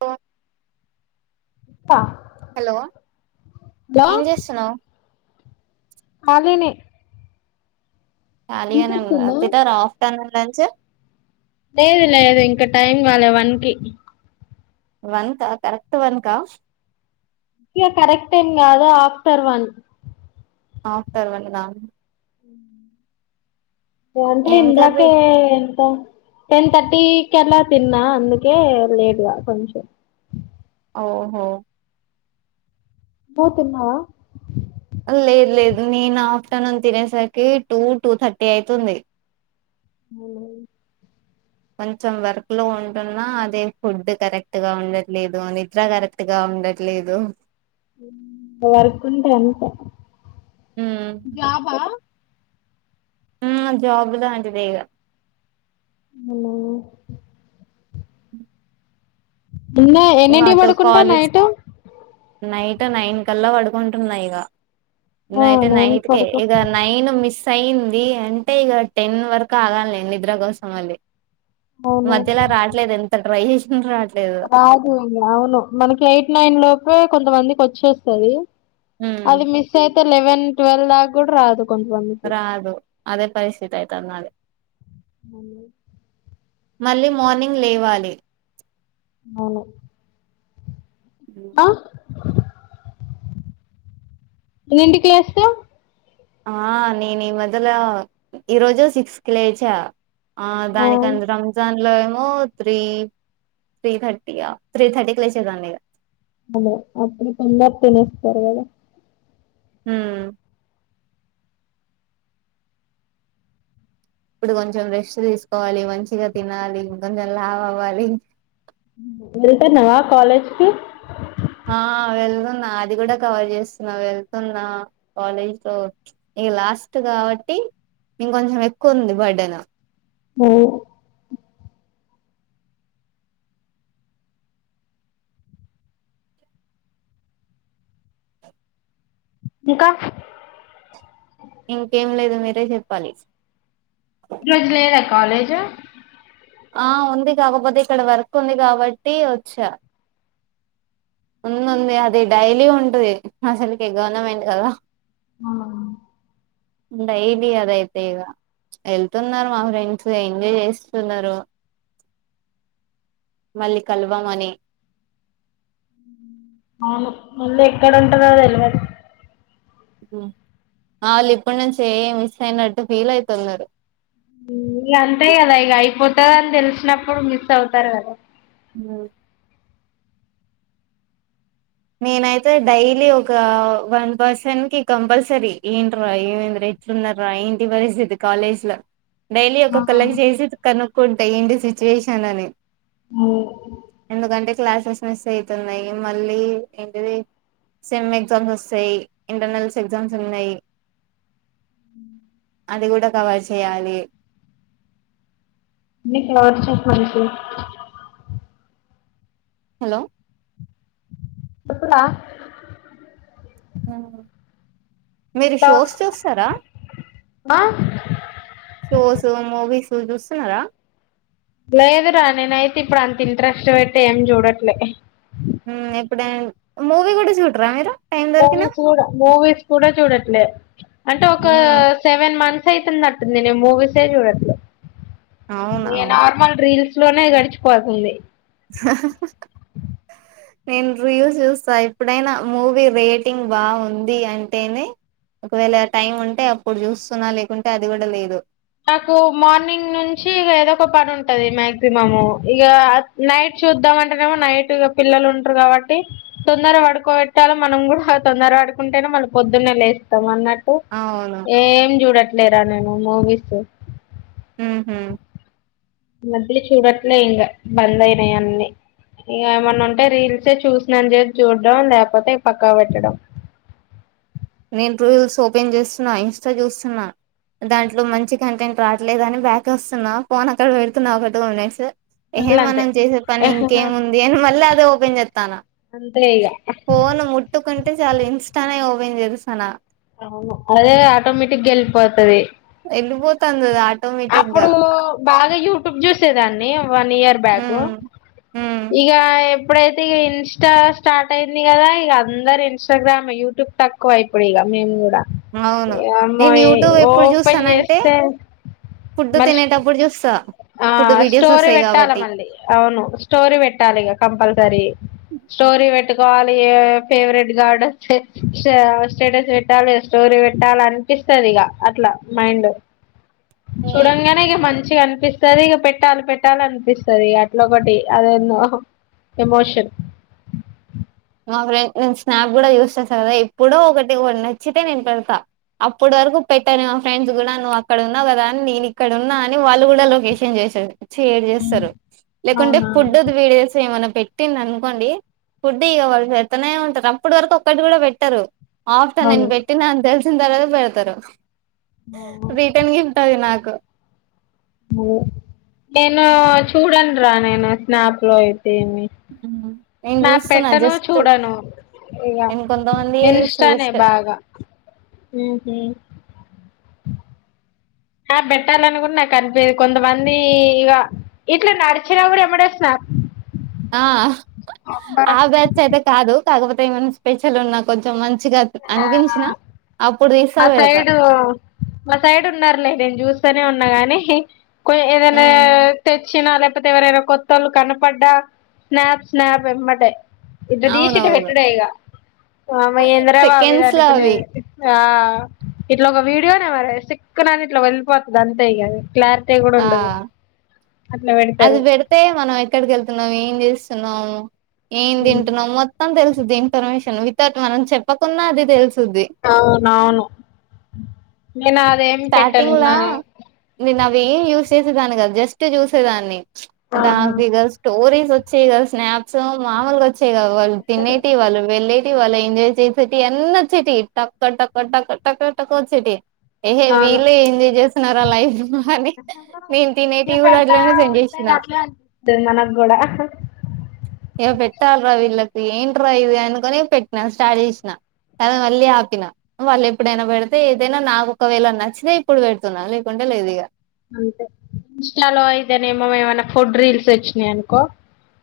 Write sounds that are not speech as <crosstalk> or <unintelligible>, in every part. ఆ hello hello ఏం చేస్తున్నవు? కాలీనే కాలీగనే ఉన్నరా <unintelligible> ఆఫ్ ధ్యానం లంచ్. లేదు లేదు ఇంకా టైం కాలే వన్కి. వన్ కా కరెక్ట్ వన్కా. ఇగ కరెక్ట్ ఎంకాదు ఆఫ్టర్ వన్. ఆఫ్టర్ వన్ ఆ. ఇగా అంటే ఏం కర్రీ ఇందాకే <inaudible> టెన్ థర్టీకి అలా తిన్నా అందుకే లేట్గా కొంచెం. ఓహో నువ్వు తిన్నావా. లేదు లేదు నేను ఆఫ్టర్నూన్ తినేసరికి టూ టూ థర్టీ అయితుంది ఉవు కొంచెం వర్క్ లో ఉంటున్నా అదే ఫుడ్ కరెక్ట్ గా ఉండట్లేదు నిద్ర కరెక్ట్ గా ఉండట్లేదు. వర్క్ ఉంటే అంతే ఉమ్ జోబ్బులా అంట వేగా. అ న్న ఎన్నింటి అటు పడుకుంటా కాలేజ్ నైట్. నైట్ నైన్ కల్లా పడుకుంటున్నా ఇక. ఆ అయితే నైన్ కి నైట్ క పడుకో ఇక నైను మిస్. అయింది అంటే ఇక టెన్ వరకు ఆగాలిండి నిద్ర కోసం మళీ. అవును మధ్యలా రావట్లేదు ఎంత రహేష్ రా అదు అవును మనకి ఎయిట్ నైన్ లోప కొంతమందికి వచ్చేస్తుది. ఉమ్ అది మిస్ అయితే లెవెన్ ట్వల్వ్ దాకా కూడా రాదు కొంతమందికి రాదు అదే పరిస్థితి ఆయత అన్నాళ అ మళ్ళీ మార్నింగ్ లేవాలి అవు ఆ ఎన్నింటికి లేస్తావ్ ఆ నేను ఈ మదల ఈరోజు సిక్స్ కి లేచా. ఆ దానిక రంజాన్ లో ఏమో త్రీ త్రీ థర్టీయా త్రీ థర్టీకి లేచేదాండి అను అప్పుడు తొంద తనే పవద. హ ఇప్పుడు కొంచెం రెస్ట్ తీసుకోవాలి మంచిగా తినాలి కొంచెం లావ్ అవ్వాలి వెళ్తున్నావా కాలేజీకి ఆ వెళ్తున్నా అది కూడా కవర్ చేస్తున్నా వెళ్తున్నా కాలేజ్ త ఇక లాస్ట్ కాబట్టి ఇంక కొంచెం ఎక్కువ ఉంది బర్డే నా ఓ ఇంకా ఇంకేం లేదు మీరే చెప్పాలి రజలేద కాలజ కాకకపోతే ఇక్కడ వర్క్ ఉంది కాబట్టి వచ్చా. ఉంది ఉంది అది డైలీ ఉంటది అసలుకి గవర్నమెంట్ కదా. అవును డైలీ అదయితే ఇక వెళ్తున్నారు మా ఫ్రెండ్స్ ఎంజాయ్ చేస్తున్నారు మళ్ళీ కలవామని అవును ముందు ఎక్కడ ఉంటుంరో తెలవదు. వాళ్ళు ఇప్పుడు నును చె మిస్ అయినట్టు ఫీల్ అయితున్నారు. ఇ అంతేయి కదా ఇక అయిపోతంద అని తెలిసినప్పుడు మిస్ అవుతారు కదా ఊ నేనైతే డైలీ ఒక వన్ పర్సన్ కి కంపల్సరీ ఏంట్రా ఏమైంది ఎట్లున్న రా ఏంటి పరిస్థితి కాలేజ్లో డైలీ ఆ ఒక కల్ కి చేసి కను కుంట ఏంటి సిచ్యువేషన్ అని ఒ ఎందుకంటే క్లాసెస్ మిస్ అయితున్నాయి మళ్ళీ ఏంటిది సెమ్ ఎగ్జామ్స్ వస్తాయి ఇంటర్నల్స్ ఎగ్జామ్స్ ఉన్నాయి అది కూడా కవర్ చేయాలి నీ ప్లాట్ చూపించు హలో ఇప్పుడా ఊ మీరు షోస్ చూస్తారా ఆ షోసు మూవీస్ మీర్ చూస్తున్నారా లేదురా నేనైతే ఇప్పుడు అంత ఇంట్రెస్ట్ వెట్టి ఏం చూడట్లే మూవీ కూడ చూడరా మీరు టైం దొరికినా మూవీస్ కూడ చూడట్లే అంటే ఒక సెవెన్ మంత్ సైతం నట్టుంది నేన్ మూవీసే చూడట్లే అవునా ఇగ నార్మల్ రీల్స్ లోనే గడిచిపోతుంది నేను రీయుస్ చూస్తా ఎప్పుడైనా మూవీ రేటింగ్ బాగుంది అంటేనే ఒకవేళ టైం ఉంటే అప్పుడు చూస్తున్నా లేకుంటే అది కూడా లేదు మాకు మార్నింగ్ నుంచి ఏదో ఒక పని ఉంటది మాక్సిమము ఇక నైట్ చూద్దాం అంటేనేమో నైట్ పిల్లలు ఉంట్రూ కాబట్టి తొందర పడుకోబెట్టాలె మనం కూడా తొందర పడుకుంటేనే మనం పొద్దున్నే లేస్తాం అన్నట్ అవును ఏం చూడట్లేరా నేను ఉమూవి సొ ఊహు ఈ మధ్యల చూడట్లే ఇంగ బంద్ అయినయ్ అన్ని ఇగ ఏమన్న అంటే రీల్సే చూసిననిచెప్ చూడం లేకపోతే పక్కకు పెట్టడం నేన్ ట్విల్స్ ఓపెన్ చేస్తున్నా ఇంస్టా చూస్తున్నా దాంట్లో మంచి కంటెంట్ రావట్లేదు అని బ్యాక్ వస్తున్నా ఫోన్ అక్కడ పెడుతున్నా ఒక టు మినట్సు ఏహె ఫుల్ అంతే మనం చేసే పని ఇంకేముంది అని మళ్ళ అది ఓపెన్ చేతన అంతే ఇగ ఫోన్ ముట్టుకుం ఉంటే చాలు ఇంస్టానే ఓపెన్ చేయదు తనా అదే ఆటోమేటిక్గా ఎళ్ళిపోతది ఎల్లిపోతంది అది ఆడ్ అప్పుడు బాగా యూట్యూబ్ చూసేదాన్ని వన్ ఇయర్ బ్యాకు ఉమ్ ఉమ్ ఇగా ఎప్పుడైతే ఇగ ఇన్స్టా స్టార్ట్ అయింది కదా ఇక అందరు ఇంస్టాగ్రామ్ యూట్యూబ్ తక్కువ ఇప్పుడు ఇగ మేము అవును నేను ఒమ్మోయి యూట్యూబ్ ఎప్పుడు ఓపన్ చూస్తానంటే చేస్తే ఫుడ్ మళ్ళీ తినేటప్పుడు చూస్తా ఆ ఫుడ్ వీడియోస్ స్టోరీ వస్తాయి పెట్టాలా కాబట్టి మళ్ళీ, అవును స్టోరీ పెట్టాలిగ కంపల్సరీ స్టోరీ పెట్ టాలిగా ఫేవరెట్గాడ్ స్టేటస్ పెట్టాలి, స్టోరీ పెట్టాల, అనిపిస్తది ఇక అట్లా మైండ్. ఉమ్. చూడంగనేఇగ మంచి టె అన్పిస్తది ఇగ పెట్టాలి పెట్టాలి అనిపిస్తది అట్ల ఒకటి, అదేన్నో ఎమోషన్ మా ఫ్రెండ్ నేను స్నాప్ కూడ యూస్చేస్తాగదా. ఎప్పుడో ఒకటి ఒ నచ్చితే నేను పెడతా, అప్పటి వరకు పెట్టను. మా ఫ్రెండ్స్ కూడ నువ్వు అక్కడ ఉన్నావు కదా, అన్ నేనిక్కడ ఉన్నా అని వాళ్ళు కూడా లొకేషన్ చేస్తరు. షేర్ చేస్తరు లేకుంటే, అవునా ఫుడ్ ది వీడియోస్ ఏమన్న. పెట్టిందనుకోండి, ఫుడ్ డిగ వాళ్ళు పెతనే ఉంటరు, అప్పటి వరకు ఒక్కటి కూడా పెట్టరు. ఆఫ్టర్, నేను అవును పెట్టినా అని తెల్స్ ట్టిన్ తర్వాత పెడతరు. రిటర్న్ గిఫ్ట్ అది నాక్ గ నేను చూడన్రా, నేను స్నాప్ లో అయి నేను స్నాప్ చూస్తున్నా పెట్టను జస్ట్ చూడను ఇగ, నేను కొంతమంది చూస్తా ఇంస్టానే జస్ట్ బాగా. మ్ హు. స్నాప్ పెట్టాలని కూడ నాకు అనిపియ్యదు. కొంతమంది ఇగ, ఇట్లా నడిచినా కూడ ఎంబడే స్నాప్. ఆ అబ్బా ఆ బ్యాచ్ అయితే కాదు. కాకపోతే ఏమైనా స్పెషల్ ఉన్నా, కొంచెం మంచ్ ఆ తీస్తా మా పెడతా సైడు మా సైడ్ ఉన్నర్లే, నేను చూస్ తనే ఉన్న గని. కొని ఏదన్నా ఉమ్, తెచ్చినా, లేక్ పోతే ఎవరైనా కొత్తోళ్లు కనపడ్డా, స్నాప్ స్నాప్ ఎంబటే. ఇట్ట తీసి ఇట్ట అవునవును పెట్టుడే ఇగ. వామ్మో ఏందో సెకండ్స్ ల అవి. ఆ ఇట్ల ఒక వీడియోనే మరి. సిక్క్కనన ఇట్లా వెళ్పోతది అంతే ఇక అది. క్లారిటీ కూడ ఆ ఉండదు. అట్లా అది పెడతారు పెడితే మనం ఎక్కడికి వెళ్తున్నాం, ఏం చేస్ తున్నామో ఏం తింటున్నాం మొత్తం తెల్స్ ది ఇన్ఫర్మేషన్, వితౌట్ మనం చెప్పకున్నా అది తెలుస్ అవునవును. నేను అదేమి పెట్టను స్టార్టింగ్ల, నా నేను అవి ఏం యూస్ చేసేదాన్ని కాదు జస్ట్ చూసేదాన్ని అవును ద్దాక్ ఇగ స్టోరీ వచ్చేవి కద స్నాప్స్ మామూలుగా వచ్చేవి కావు వాళ్ళు తినేటి వాళ్ళు వెళ్ళే టి వాళ్ళు ఎంజాయ్ చేసేటివి అన్ని వచ్చేటియి టక్క టక్కా టక్కా టక్కా టక్కా వచ్చేటియి ఏహే అవును వీళ్ళే ఎంజాయ్ చేస్తున్నారా లైఫ్ అని నేను తినేటి కూడా అట్లనే సెండ్ చేసినా మనకు కూడా ఇగ పెట్టాలిరా వీళ్ళకి ఏంటి రా ఇది అనుకొని పెట్టినా స్టార్ట్ చేసినా తర్వాత మళ్ళీ ఆపిన వాళ్ళు ఎప్పుడైనా పెడితే ఏదైనా నాకు ఒకవేళ నచ్చితే ఇప్పుడు పెడుతున్నా లేకుంటే లేదు ఇగ అంతే ఇంస్టాలో అయితే నేమో ఏమైన్నా ఫుడ్ రీల్స్ వచ్చినయి అనుకో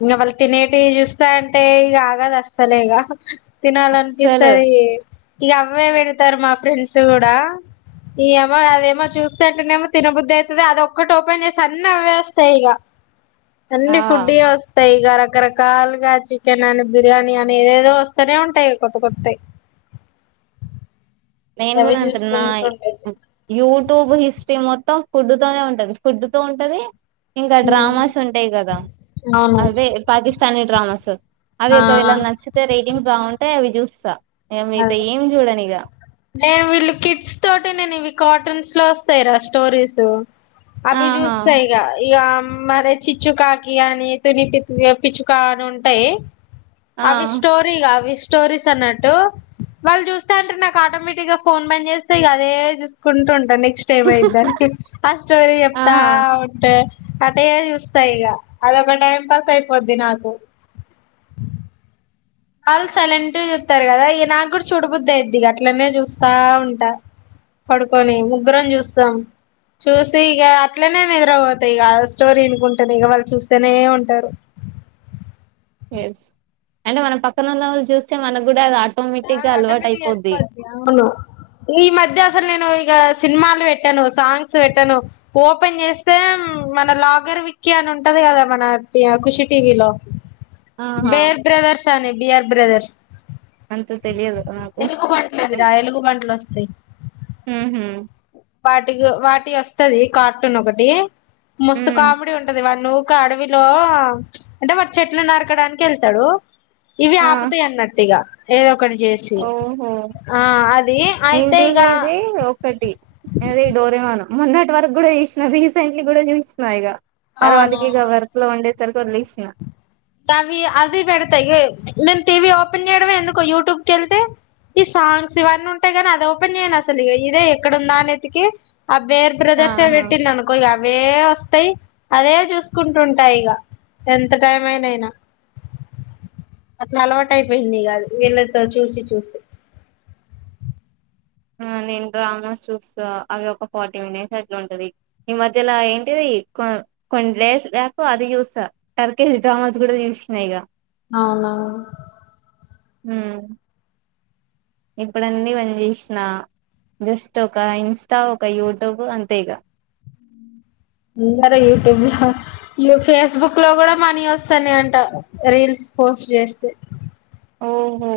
ఇంగ వాళ్ళు తినేటియి చూస్తాంటే ఇగ ఆగదు అస్సలే ఇగ అసలు తినాలనిపిస్తది ఇగ అవ్వే పెడతారు మా ఫ్రెండ్స్ కూడా ఈ అవ్వ అదేమో చూస్తంటేనేమో తినబు ద్ధయితది అది ఒక్కటోపన్ చేస్తే అన్ని అవ్వే వస్తాయి ఇగ అన్ని ఆ ఫుడ్ యే వస్తయి ఇగ రకరకాలుగా చికెన్ అని బిర్యానీ అని ఏదేదో వస్తేనే ఉంటాయి కొత్త కొత్తయి నేన్ అవి గుదా అంతే నా చూసుకుంటుండేది యూట్యూబ్ హిస్ట్ర్రి మొ త్తం ఫుడ్ తోనే ఉంటంది ఫుడ్తో ఉంటంది ఇంకా ఉమ్, డ్రామాస్ ఉంటాయి కదా అవును అదే పాకిస్తానీ డ్రామాస్ అవి ఆ ఒకవేళ నచ్చితే రేటింగ్ బాగుంటే అవి తిత్సా ఇగ మిగతా అదే ఏం చూడనిగ నేను వీళ్ళు కిట్స్ తోటి నేను ఇవి కార్టూన్స్ లో వస్తాయి రా స్టోరీస్ అవి ఆహా చూస్త ఇగ ఈ ఆమ్ మరి చిచ్చుకాకి అని తుని పి పిచ్చుకా అని ఉంటయి ఆ అవి స్టోరీ గా అవి స్టోరీస్ అన్నట్టు వాళ్ళు చూస్త అంటరు నాకు ఆటోమేటిక్ గా ఫోన్ బంద్ చేస్తే ఇగ అదే చూసుకుంటు నెక్స్ట్ టైమ్ అయిద్దని ఆ స్టోరి చెప్తా ఆహా ఉంటే అటే చూస్త ఇగ అదొక టైం పాస్ అయిపోద్ది నాకు వాళ్ళు సలెంట్గా చూత్తరు కదా ఇగ నాకు కూడా చూడబుద్దాయిద్ది ఇగ అట్లనే చూస్తా ఉంటా పడుకొని ముగ్గురం చూస్తాం చూసి ఇగ అట్లనే నిద్రపోతా ఇగ ఆ స్టోరీ ఇనుకుంటనే ఇగ వాళ్ళు చూస్తనే ఉంటారు ఎస్ అంటే మన పక్కన ఉన్నోళ్ళు చూస్తే మనకు కూడా అ అ ఆటోమిటిక్గా అయిపోద్ది అవును ఈ మధ్య అ సల్ నేను ఇగా సినిమాలు పెట్టను సాంగ్స్ పెట్టను ఓపెన్ చేస్తే మన లాగర్ విక్కి అని ఉంటది కదా మన ఖుషి టీవీలో ఆహా బెర్ బ్రదర్స్ అని బియర్ బ్రదర్స్ అంత తెలియదు నాకు ఎలుగు బంట్లది రా ఎలుగు బంట్లు వస్తాయి ఉహుం వాటికి వాటి వస్తది కార్టూన్ ఒకటి ముస్తు ఉమ్ కామెడీ ఉంటది వాల్లు ఒక అడవిలో అంటే వాడు చెట్లు నరకడానికి వెళ్తాడు ఇవి ఆ ఆపుతాయి అన్నట్టుగా ఏ ఒకటి చేసి ఓహో ఆ అది అయితే ఇక అద డోరేమాను మొన్నటి వరకు కూడా చూసిన రీసెంట్లీ కూడా చూస్తున్నా ఇక అవునా తర్వాతకి ఇక వర్క్ లో ఉండేది వదిలేశా అవి అవి పెడతాయి నేను టీవీ ఓపెన్ చేయడమే ఎందుకో యూట్యూబ్ క వెళ్తే ఈ సాంగ్స్ ఇవన్నీ ఉంటాయి కాని అది ఓపెన్ చేయను అసలు ఇ ఇదే ఎక్కడందా అనేతికి ఆ బేర్ బ్రదర్సే ఆహా పెట్టిండు అనుకో అవే వస్తాయి అదే చూసుకుంటుంటాయి ఇక ఎంత టైం ననైనా అట్లా అలవాటు అయిపోయింది కాదు వీళ్ళతో చూసి చూస్తే ఆ నేను డ్రామాస్ చూస్తా అవి ఒక ఫార్టీ మినిట్స్ అట్లా ఉంటది ఈ మధ్యలా ఏంటిది కొ కొన్ని డేస్ లేకు అది చూస్తా టర్కేజ డ్రామాస్ కూడా చూసినాయిక అవునా ఉ ఇప్పుడన్నీ పని చేసిన జస్ట్ ఒక ఇన్స్టా ఒక యూట్యూబ్ అంతే ఇక అందరు యూట్యూబ్ లో ఫేస్బుక్ లో కూడా మనీ వస్తాన్నా అంట రీల్స్ పోస్ట్ చేస్తే ఓహో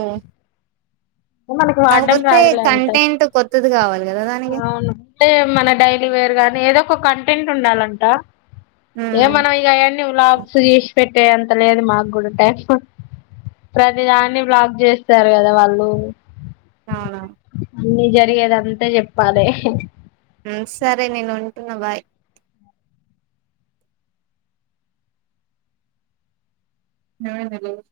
ఉ మనకి వాడ్డం కాకపోతే రాదు లేంతే కంటెంట్ కొత్తది కావాలి కదా దానికి అవును అంటే మన డైలీ వేర్ గానీ ఏదో ఒక కంటెంట్ ఉండాలంట ఏ హ్మ్ మన ఇక ఎన్నీ లాపుసు చేసి పెట్టే అంత లేదు మాకు కూడా టైప్ ప్రతి దాన్ని బ్లాక్ చేస్తారు కదా వాళ్ళు అవును అన్నీ జరిగేది అంతా చెప్పాలి సరే నేను ఉంటున్నా బాయ్ నాలుగు